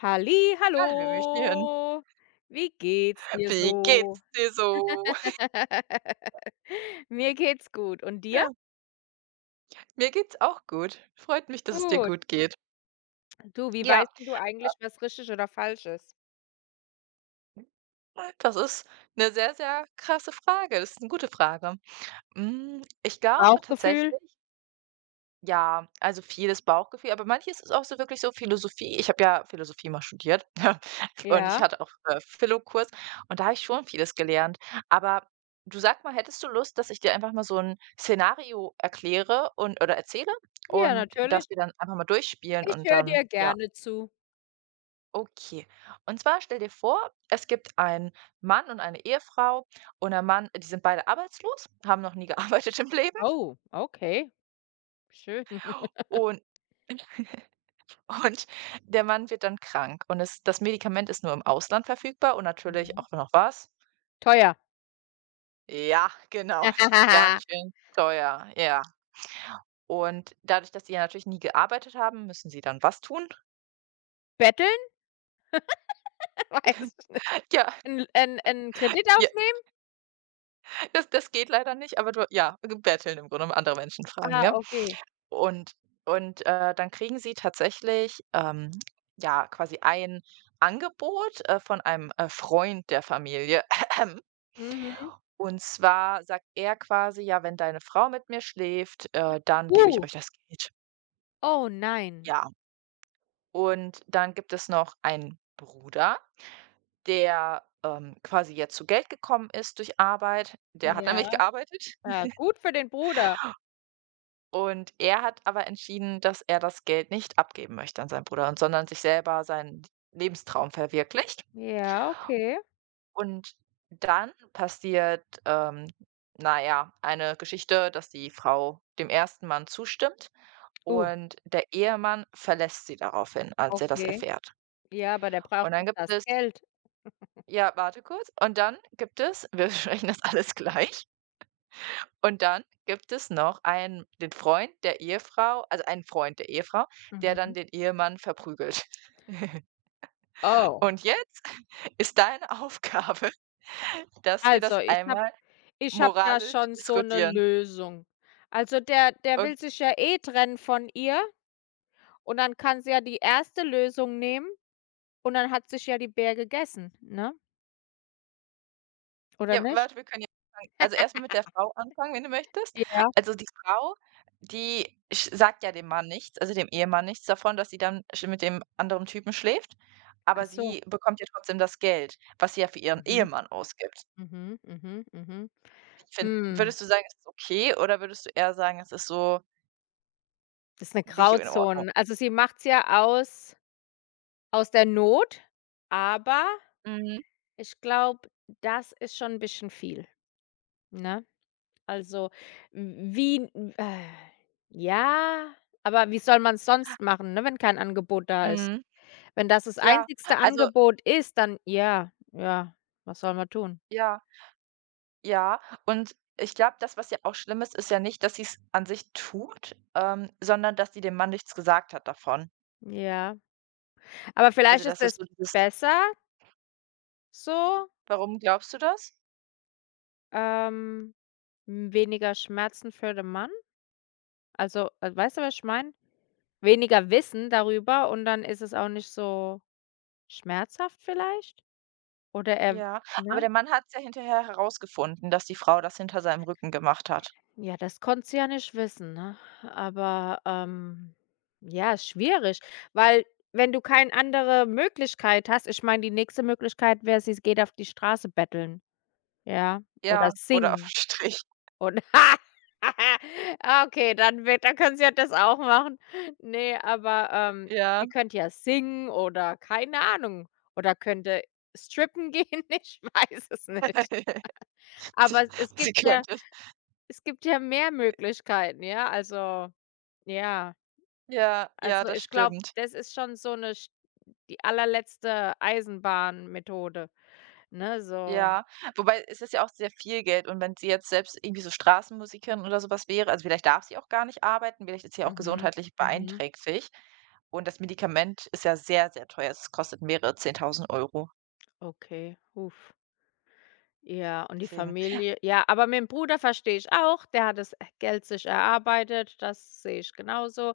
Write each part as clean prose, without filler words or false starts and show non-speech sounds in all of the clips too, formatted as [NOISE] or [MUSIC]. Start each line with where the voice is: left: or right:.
left: Halli,
right: Hallöchen.
left: hallo. Wie geht's dir
right: Wie geht's
left: so?
right: dir so?
left: [LAUGHS] Mir geht's gut. Und dir?
right: Ja, mir geht's auch gut. Freut mich, dass es dir
left: Gut.
right: gut geht.
left: Du, wie
right: Ja,
left: weißt denn du eigentlich, was richtig oder falsch ist?
right: das ist eine sehr, sehr krasse Frage. Das ist eine gute Frage. Ich glaube tatsächlich.
left: Bauchgefühl?
right: Ja, also vieles Bauchgefühl, aber manches ist auch so wirklich so Philosophie. Ich habe ja Philosophie mal studiert [LAUGHS] und ich
left: Ja,
right: hatte auch, Philo-Kurs und da habe ich schon vieles gelernt. Aber du sag mal, hättest du Lust, dass ich dir einfach mal so ein Szenario erkläre oder erzähle
left: ja,
right: und dass
left: natürlich.
right: wir dann einfach mal durchspielen
left: Ich
right: und
left: höre
right: dann
left: dir
right: ja,
left: gerne zu.
right: okay. Und zwar stell dir vor, es gibt einen Mann und eine Ehefrau und der Mann die sind beide arbeitslos, haben noch nie [LAUGHS] gearbeitet im Leben
left: Oh, okay. Schön.
right: und [LAUGHS] und der Mann wird dann krank und es das Medikament ist nur im Ausland verfügbar und natürlich
left: Mhm.
right: auch noch was.
left: Teuer.
right: Ja, genau, [LAUGHS] ganz
left: [LAUGHS]
right: schön teuer, ja. Und dadurch, dass sie ja natürlich nie gearbeitet haben, müssen sie dann was tun?
left: Betteln? [LAUGHS] Weiß ich nicht.
right: [LAUGHS] Ja,
left: 'N ein Kredit
right: ja,
left: aufnehmen?
right: das geht leider nicht, aber du ja, betteln im Grunde um andere Menschen fragen,
left: Ah,
right: ne?
left: okay.
right: Und dann kriegen sie tatsächlich, ja, quasi ein Angebot, von einem, Freund der Familie. [CLEARS THROAT]
left: Mhm.
right: Und zwar sagt er quasi: „Ja, wenn deine Frau mit mir schläft, dann gebe ich
left: Uh,
right: euch das Geld.“
left: oh nein.
right: Ja, und dann gibt es noch einen Bruder, der, quasi jetzt zu Geld gekommen ist durch Arbeit. Der hat
left: Ja.
right: nämlich gearbeitet
left: Ja, gut für den Bruder.
right: und er hat aber entschieden, dass er das Geld nicht abgeben möchte an seinen Bruder sondern sich selber seinen Lebenstraum verwirklicht.
left: Ja, okay.
right: Und dann passiert, na ja, eine Geschichte, dass die Frau dem ersten Mann zustimmt.
left: Oh.
right: Und der Ehemann verlässt sie daraufhin, als er das
left: Okay.
right: erfährt.
left: Ja, aber der
right: Und
left: braucht doch
right: dann gibt
left: das
right: es
left: Geld.
right: Ja, warte kurz. Und dann gibt es [LAUGHS] wir besprechen das alles gleich. Und dann gibt es noch einen den Freund der Ehefrau also einen Freund der Ehefrau, der dann
left: Mhm.
right: den Ehemann verprügelt.
left: Oh,
right: Und jetzt [LAUGHS] ist deine Aufgabe, [LAUGHS] dass wir das
left: also ich habe
right: einmal
left: ich habe da
right: moralisch
left: schon so 'ne
right: diskutieren,
left: Lösung. Also der
right: okay?
left: will sich ja eh trennen von ihr und dann kann sie ja die erste Lösung nehmen und dann hat sich ja die Bär gegessen, ne? Oder
right: Ja,
left: nicht?
right: warte, wir können ja anfangen. Also, erstmal mit der Frau anfangen, wenn du möchtest.
left: Ja.
right: Also, die Frau, die sch sagt ja dem Mann nichts, also dem Ehemann nichts davon, dass sie dann sch mit dem anderen Typen schläft,
left: Ach
right: aber
left: so.
right: sie bekommt ja trotzdem das Geld, was sie ja für ihren
left: Mhm,
right: Ehemann ausgibt.
left: mhm, mhm, mhm.
right: Wie fin
left: Hm,
right: würdest du sagen, es ist okay oder würdest du eher sagen, es ist so
left: das ist 'ne
right: nicht in Ordnung?
left: Grauzone. Also sie macht's ja aus der Not, aber
right: Mhm,
left: ich glaube, das ist schon 'n bisschen viel, ne? Also, w wie w ja, aber wie soll man's sonst machen, ne, wenn kein Angebot da ist?
right: mhm.
left: Wenn das das
right: Ja,
left: einzigste
right: also
left: Angebot ist, dann ja, ja, was soll man tun?
right: ja, ja. Und ich glaube, das, was ja auch schlimm ist, ist ja nicht, dass sie es an sich tut, sondern dass sie dem Mann nichts gesagt hat davon.
left: Ja. Aber
right: Also,
left: vielleicht ist
right: das ist
left: es
right: so dieses
left: besser so,
right: warum glaubst du das?
left: ähm, weniger Schmerzen für den Mann. Also, weißt du, was ich meine? Weniger Wissen darüber und dann ist es auch nicht so schmerzhaft vielleicht? Oder er
right: Ja, aber
left: ne?
right: der Mann hat's ja hinterher herausgefunden, dass die Frau das hinter seinem Rücken gemacht hat.
left: Ja, das konnte sie ja nicht wissen, ne? Aber, ja, ist schwierig, weil wenn du keine andere Möglichkeit hast, ich meine, die nächste Möglichkeit wäre, sie geht auf die Straße betteln, ja, oder
right: Ja. Oder auf 'n
left: singen
right: Strich.
left: oder [LAUGHS] okay, dann können sie ja das auch machen. Ne, aber,
right: Ja.
left: sie könnte ja singen oder keine Ahnung oder könnte strippen gehen, [LAUGHS] ich weiß es nicht.
right: [LAUGHS] Sie
left: Aber es
right: sie
left: gibt ja
right: könnte es.
left: es gibt ja mehr Möglichkeiten, ja.
right: Ja, ja,
left: Also,
right: das
left: ich glaube,
right: stimmt.
left: das ist schon so 'ne sch die allerletzte Eisenbahnmethode, ne, so.
right: Ja, wobei es ist ja auch sehr viel Geld und wenn sie jetzt selbst irgendwie so Straßenmusikerin oder so was wäre, also vielleicht darf sie auch gar nicht arbeiten, vielleicht ist sie ja auch
left: Mhm,
right: gesundheitlich
left: mhm,
right: beeinträchtigt und das Medikament ist ja sehr, sehr teuer. Es kostet mehrere 10.000 Euro.
left: okay, uff. Ja, und die
right: Deswegen
left: Familie ja, aber mit'm Bruder verstehe ich auch, der hat das, Geld sich erarbeitet, das sehe ich genauso.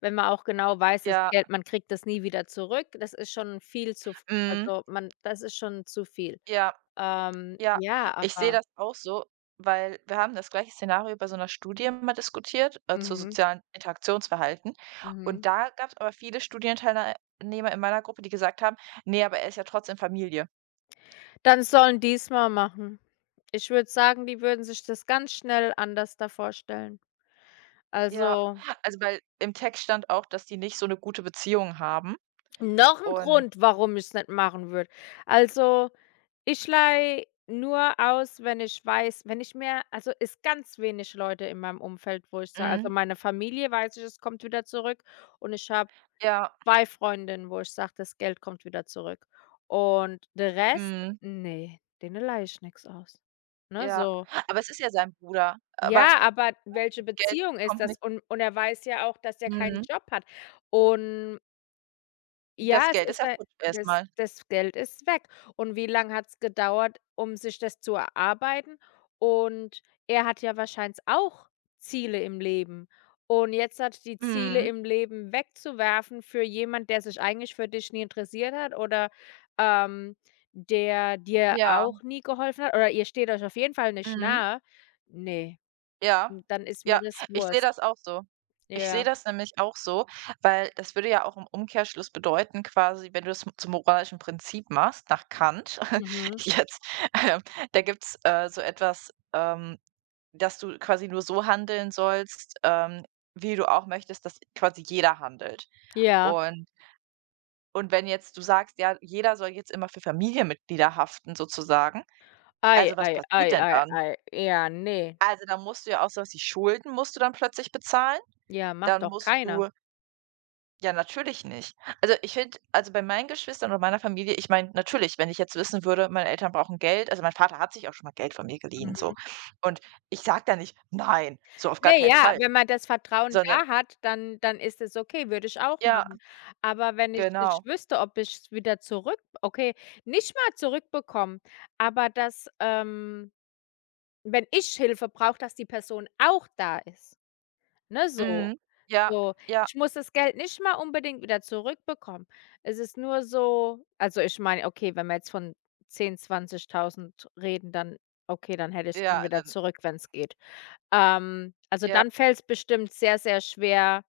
left: Wenn man auch genau weiß, das
right: ja,
left: Geld man kriegt das nie wieder zurück, das ist schon viel zu f
right: mhm,
left: also, man das ist schon zu viel.
right: ja. Ja,
left: Ja,
right: ich sehe
left: aber
right: das auch so, weil wir haben das gleiche Szenario bei so 'ner Studie mal diskutiert, zu
left: mhm,
right: sozialen Interaktionsverhalten. Und
left: mhm.
right: da gab es aber viele Studienteilnehmer in meiner Gruppe, die gesagt haben: nee, aber er ist ja trotzdem Familie.“
left: Dann sollen die's mal machen. Ich würde sagen, die würden sich das ganz schnell anders da vorstellen.
right: Ja,
left: Also,
right: also, weil im Text stand auch, dass die nicht so eine gute Beziehung haben
left: noch ein
right: und
left: Grund, warum ich's nicht machen würde. Also, ich leihe nur aus, wenn ich weiß, wenn ich mir also, ist ganz wenig Leute in meinem Umfeld, wo ich sage, also,
right: mhm,
left: meine Familie weiß ich, es kommt wieder zurück und ich habe
right: ja,
left: 2 Freundinnen, wo ich sage, das Geld kommt wieder zurück. Und der Rest,
right: mhm,
left: nee, denen leihe ich nix aus. Ne,
right: ja.
left: so.
right: Aber es ist ja sein Bruder, aber
left: Ja, aber welche
right: Geld
left: Beziehung ist
right: kommt
left: das?
right: nicht.
left: Und er weiß ja auch, dass er keinen
right: Mhm,
left: Job hat. Und
right: das
left: ja, es
right: Geld ist
left: ist
right: ja
left: ei
right: futsch erstmal. Mal.
left: das Geld ist weg. Und wie lange hat es gedauert, um sich das zu erarbeiten? Und er hat ja wahrscheinlich auch Ziele im Leben. Und jetzt hat die Ziele
right: Mhm,
left: im Leben wegzuwerfen für jemand, der sich eigentlich für dich nie interessiert hat oder, ähm, der dir
right: ja,
left: auch nie geholfen hat oder ihr steht euch auf jeden Fall nicht
right: mhm.
left: nahe. Ne.
right: Ja,
left: Hm, dann ist
right: ja,
left: mir das
right: ich sehe
left: Wurst.
right: das auch so. Ich sehe
left: Ja,
right: das nämlich auch so, weil das würde ja auch im Umkehrschluss bedeuten quasi, wenn du das zum moralischen Prinzip machst, nach Kant [LAUGHS]
left: mhm,
right: jetzt, ähm, da gibt's, so etwas, dass du quasi nur so handeln sollst, wie du auch möchtest, dass quasi jeder handelt.
left: ja.
right: Und wenn jetzt du sagst: „Ja, jeder soll jetzt immer für Familienmitglieder haften“, sozusagen,
left: Ei,
right: also was
left: ei,
right: passiert
left: ei,
right: denn
left: ei,
right: dann?
left: ei. Ja, nee.
right: Also, da musst du ja auch sowas wie Schulden musst du dann plötzlich bezahlen.
left: Ja, macht
right: Dann
left: doch
right: musst
left: keiner.
right: du ja, natürlich nicht. Also, ich finde, also bei meinen Geschwistern oder meiner Familie, ich meine, natürlich, wenn ich jetzt wissen würde, meine Eltern brauchen Geld, also mein Vater hat sich auch schon mal Geld von mir geliehen, so.
left: Mhm.
right: Und ich sage da nicht: „Nein“, so auf gar
left: Ne,
right: keinen
left: ja,
right: Fall,
left: wenn man das Vertrauen
right: sondern
left: da hat, dann ist es okay, würde ich auch
right: ja,
left: machen. Aber wenn ich nicht
right: genau.
left: wüsste, ob ich es wieder zurück okay, nicht mal zurückbekomme, aber dass, wenn ich Hilfe brauche, dass die Person auch da ist, ne, so.
right: Mhm. Ja,
left: So,
right: ja,
left: ich muss das Geld nicht mal unbedingt wieder zurückbekommen. Es ist nur so also, ich meine, okay, wenn wir jetzt von 10, 20.000 reden, dann okay, dann hätte ich's gern
right: ja,
left: wieder
right: dann
left: zurück, wenn es geht. Also,
right: ja,
left: dann fällt es bestimmt sehr, sehr schwer.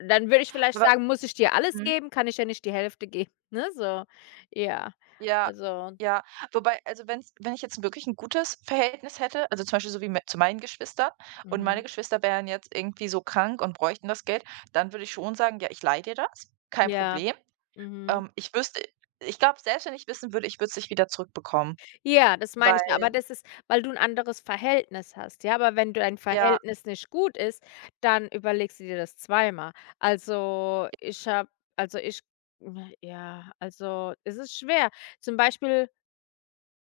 left: Dann würde ich vielleicht
right: aber
left: sagen: „Muss ich dir alles
right: mhm.
left: geben? Kann ich ja nicht die Hälfte geben“, [LAUGHS] ne, so. Ja,
right: Ja,
left: also
right: ja. Wobei, also wenn ich jetzt wirklich ein gutes Verhältnis hätte, also zum Beispiel so wie mit zu meinen Geschwistern, und meine
left: mhm.
right: Geschwister wären jetzt irgendwie so krank und bräuchten das Geld, dann würde ich schon sagen: „Ja, ich leihe dir das, kein
left: Ja,
right: Problem.“
left: mhm.
right: Ähm, ich wüsste ich glaube, selbst wenn ich wissen würde, ich würde es nicht wieder zurückbekommen,
left: Ja, das meine ich ja,
right: weil
left: aber das ist weil du 'n anderes Verhältnis hast, ja? Aber wenn dein
right: ja,
left: Verhältnis nicht gut ist, dann überlegst du dir das zweimal. Also, ich habe also, ich hm, ja, also, es ist schwer. Zum Beispiel,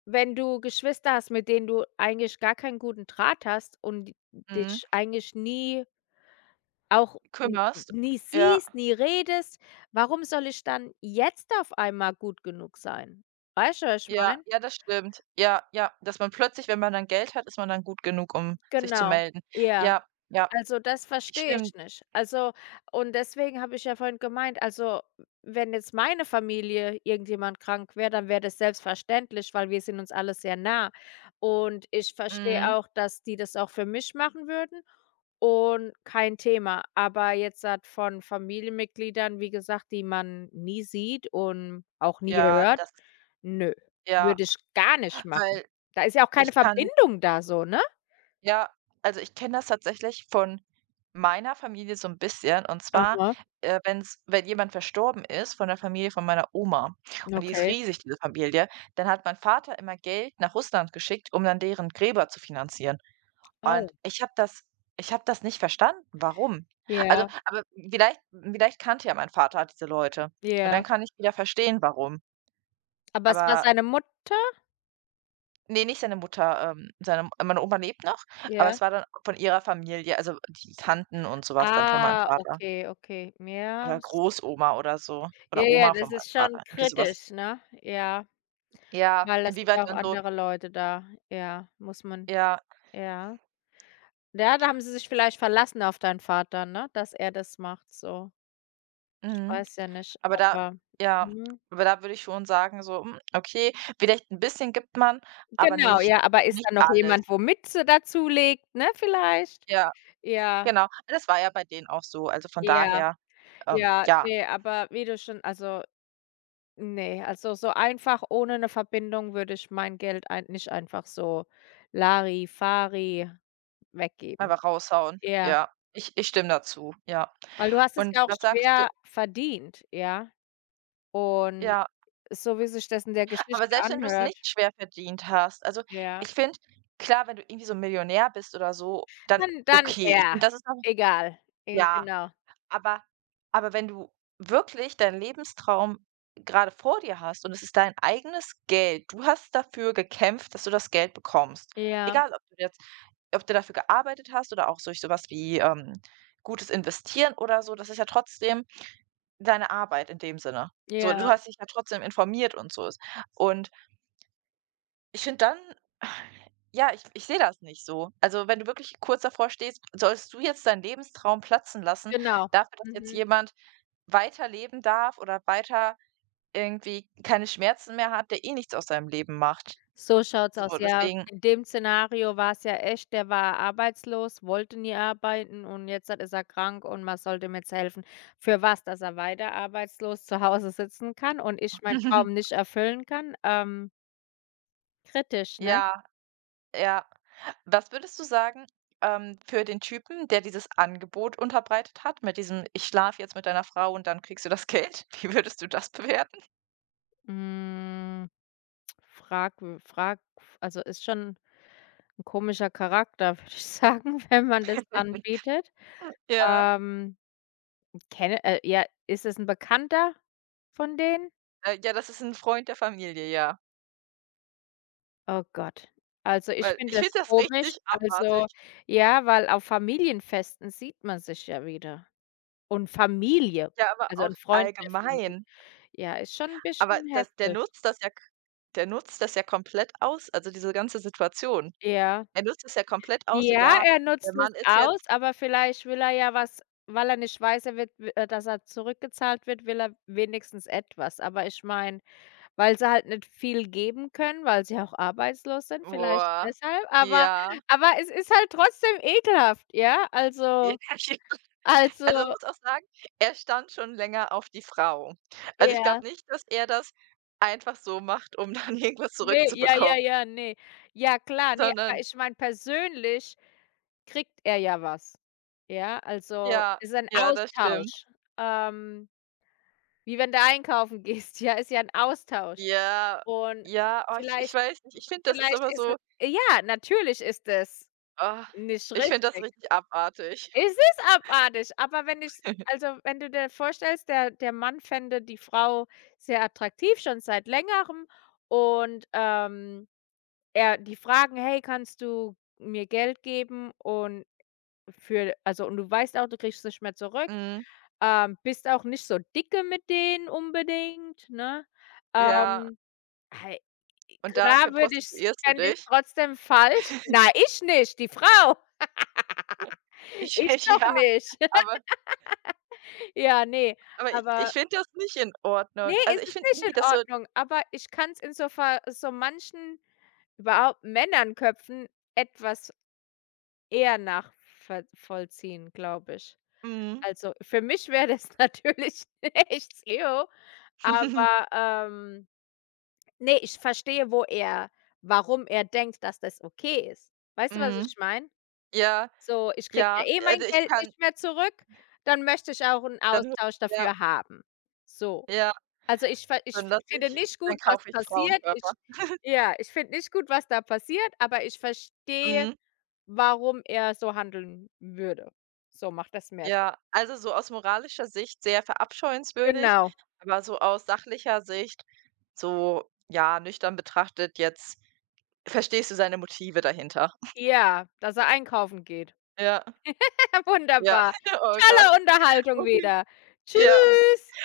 left: wenn du Geschwister hast, mit denen du eigentlich gar keinen guten Draht hast und
right: mhm,
left: dich eigentlich nie auch n
right: kümmerst.
left: nie
right: Ja,
left: siehst, nie redest, warum soll ich dann jetzt auf einmal gut genug sein? Weißt du, was ich
right: ja,
left: meine?
right: ja, das stimmt. Ja, ja, dass man plötzlich, wenn man dann Geld hat, ist man dann gut genug, um sich zu
left: Genau.
right: melden.
left: Ja.
right: Ja, ja,
left: Also, das verstehe ich
right: stimmt.
left: nicht. Also und deswegen habe ich ja vorhin gemeint, also, wenn jetzt meine Familie irgendjemand krank wäre, dann wäre das selbstverständlich, weil wir sind uns alle sehr nah. Und ich verstehe
right: Mhm.
left: auch, dass die das auch für mich machen würden und kein Thema. Aber jetzt halt von Familienmitgliedern, wie gesagt, die man nie sieht und auch nie
right: Ja,
left: hört,
right: das
left: nö,
right: ja,
left: würde ich gar nicht machen.
right: weil
left: Da ist ja auch keine
right: ich kann
left: Verbindung da so, ne?
right: ja, also, ich kenne das tatsächlich von meiner Familie so ein bisschen, und zwar,
left: Aha,
right: wenn jemand verstorben ist von der Familie von meiner Oma, und die ist
left: okay.
right: riesig, diese Familie, dann hat mein Vater immer Geld nach Russland geschickt, um dann deren Gräber zu finanzieren. Und
left: Oh,
right: ich habe das nicht verstanden, warum. Also,
left: ja.
right: aber vielleicht kannte ja mein Vater diese Leute und
left: Ja.
right: dann kann ich wieder verstehen, warum.
left: Aber es war
right: Aber
left: seine Mutter?
right: ne, nicht seine Mutter, seine meine Oma lebt noch, aber
left: Ja.
right: es war dann von ihrer Familie, also die Tanten und sowas dann von meinem
left: Ah,
right: Vater
left: okay, okay.
right: oder Großoma oder so
left: Ja,
right: oder
left: ja,
right: Oma von
left: das
right: meinem
left: ist schon
right: Vater, irgendwie sowas.
left: kritisch, ne? Ja,
right: Ja,
left: weil das sind
right: inwieweit
left: ja auch
right: dann so
left: andere Leute da. Ja, muss man
right: ja,
left: ja. Ja, da haben sie sich vielleicht verlassen auf deinen Vater, ne, dass er das macht so. Ich
right: mhm.
left: weiß ja nicht,
right: Aber da
left: aber
right: ja,
left: mhm.
right: aber da würde ich schon sagen so: „Hm, okay, vielleicht ein bisschen gibt man, aber
left: Genau,
right: nicht
left: ja, aber ist
right: nicht
left: da noch
right: alles.“
left: jemand, wo Mütze dazu legt, ne, vielleicht?
right: Ja,
left: Ja,
right: genau. Das war ja bei denen auch so. Also von
left: ja,
right: daher,
left: ja,
right: ja,
left: ne, aber wie du schon also ne, also, so einfach ohne eine Verbindung würde ich mein Geld ein nicht einfach so Larifari weggeben.
right: einfach raushauen.
left: Ja,
right: Ja, ich stimme dazu, ja.
left: weil du hast es
right: Und
left: ja auch
right: was sagst du?
left: schwer verdient, ja? Und
right: Ja,
left: so wie sich das in der
right: aber
left: Geschichte
right: selbst wenn du es
left: anhört
right: nicht schwer verdient hast, also ich
left: ja,
right: finde, klar, wenn du irgendwie so Millionär bist oder so, dann
left: dann
right: okay. Ich
left: ja,
right: finde, das ist noch
left: egal.
right: ja,
left: Genau.
right: aber aber wenn du wirklich deinen Lebenstraum gerade vor dir hast und es ist dein eigenes Geld, du hast dafür gekämpft, dass du das Geld bekommst.
left: Ja,
right: Egal, ob du dafür gearbeitet hast oder auch durch so was wie, gutes Investieren oder so, das ist ja trotzdem deine Arbeit in dem Sinne. So, du
left: ja,
right: hast dich ja trotzdem informiert und so. Und ich finde dann ja, ich sehe das nicht so. Also, wenn du wirklich kurz davor stehst, sollst du jetzt deinen Lebenstraum platzen lassen,
left: genau.
right: dafür, dass jetzt
left: Mhm.
right: jemand weiterleben darf oder weiter irgendwie keine Schmerzen mehr hat, der eh nichts aus seinem Leben macht.
left: So schaut's
right: So,
left: aus, ja.
right: deswegen
left: In dem Szenario war es ja echt, der war arbeitslos, wollte nie arbeiten und jetzt hat ist er krank und man sollte ihm jetzt helfen. Für was? Dass er weiter arbeitslos zu Hause sitzen kann und ich meinen Traum
right: [LAUGHS]
left: nicht erfüllen kann? Kritisch, ne?
right: ja, ja. Was würdest du sagen, für den Typen, der dieses Angebot unterbreitet hat mit diesem: „Ich schlafe jetzt mit deiner Frau und dann kriegst du das Geld.“ [LAUGHS] Wie würdest du das bewerten?
left: Hm, fragw frag also, ist schon ein komischer Charakter, [LAUGHS] würde ich sagen, [LAUGHS] wenn man das
right: [LAUGHS]
left: anbietet.
right: Ja.
left: Ähm, kenne ja, ist es ein Bekannter von denen?
right: Ja, das ist ein Freund der Familie, ja.
left: Oh Gott. Also, ich
right: Weil
left: finde
right: ich
left: das
right: finde das
left: komisch.
right: richtig abartig.
left: Also, ja, weil auf Familienfesten sieht man sich ja wieder. Und Familie,
right: Ja, aber
left: also,
right: auch
left: 'n Freund der Familie.
right: allgemein.
left: Ja, ist schon ein
right: Aber
left: bisschen
right: das der
left: heftig.
right: nutzt das ja k der nutzt das ja komplett aus, also diese ganze Situation.
left: Ja.
right: Er nutzt es ja komplett aus, so:
left: Ja,
right: „Ja,
left: er
right: der
left: nutzt es
right: Mann ist
left: aus,
right: jetzt“
left: aber vielleicht will er ja was weil er nicht weiß, er wird dass er zurückgezahlt wird, will er wenigstens etwas. Aber ich meine, weil sie halt nicht viel geben können, weil sie auch arbeitslos sind, vielleicht
right: boah,
left: deshalb,
right: ja,
left: aber es ist halt trotzdem ekelhaft, ja?
right: ja,
left: Also
right: [LAUGHS] also man
left: Also,
right: muss auch sagen, er stand schon länger auf die Frau. Also, ich
left: ja.
right: glaube nicht, dass er das einfach so macht, um dann [LAUGHS] irgendwas
left: Ne,
right: zurückzubekommen,
left: ne. Ja klar, ne, aber
right: sondern
left: ich meine, persönlich kriegt er ja was. Ja, also,
right: ja,
left: ist ein
right: ja, das stimmt.
left: Austausch. Ähm, wie wenn du einkaufen [LAUGHS] gehst, ja, ist ja 'n Austausch.
right: Ja,
left: Und
right: ja, oh, ich
left: vielleicht
right: weiß nicht. Ich finde, das ist
left: vielleicht
right: aber
left: ist
right: so
left: e ja, natürlich ist es
right: Ah,
left: nicht
right: ich finde das
left: richtig.
right: richtig abartig.
left: Es ist abartig, aber wenn ich also, wenn du dir vorstellst, der Mann fände die Frau sehr attraktiv, schon seit Längerem und, ja, die fragen: „Hey, kannst du mir Geld geben?“ Und für also, und du weißt auch, du kriegst es nicht mehr zurück.
right: Mhm,
left: Bist auch nicht so dicke mit denen unbedingt, ne?
right: ja,
left: Ähm, hei
right: und dafür
left: klar würde ich
right: prostituierst du
left: fände ich
right: dich?
left: trotzdem falsch. Na, ich nicht, die Frau. [LAUGHS]
right: Ich
left: Ich
right: [LAUGHS]
left: doch
right: ja,
left: nicht. [LAUGHS]
right: aber
left: Ja, nee
right: aber ich
left: aber
right: finde das nicht in
left: ne,
right: Ordnung. Also,
left: es
right: ich
left: ist
right: finde
left: nicht
right: irgendwie
left: in
right: das so
left: Ordnung, aber ich kann's in so Fall so manchen, überhaupt Männernköpfen etwas eher nachver vollziehen, glaube ich.
right: mhm,
left: Also, für mich wäre das [LAUGHS] natürlich nichts, Leo.
right: mhm,
left: aber, ähm ne, ich verstehe, wo er warum er denkt, dass das okay ist. Weißt du, was ich
right: [LAUGHS]
left: meine?
right: ja,
left: So, ich kriege ja
right: ja,
left: eh
right: also,
left: mein
right: ich
left: Geld
right: kann
left: nicht mehr zurück, dann möchte ich auch einen
right: dann
left: Austausch
right: ja,
left: dafür haben. So.
right: ja,
left: Also, ich
right: dann lasse
left: finde
right: ich
left: nicht
right: dann
left: gut, was
right: kaufe ich
left: passiert.
right: Frauenkörper.
left: Ich ja, ich finde nicht gut, was da passiert, aber ich verstehe
right: Mhm,
left: warum er so handeln würde. So macht das mehr Sinn.
right: ja, also, so aus moralischer Sicht sehr verabscheuenswürdig,
left: Genau.
right: aber so aus sachlicher Sicht so, ja, nüchtern betrachtet jetzt verstehst du seine Motive dahinter?
left: Ja, dass er einkaufen geht.
right: Ja,
left: [LAUGHS]
right: ja.
left: Wunderbar.
right: [LAUGHS] Oh Gott.
left: Tolle Unterhaltung
right: Okay.
left: wieder.
right: Ja.
left: Tschüss.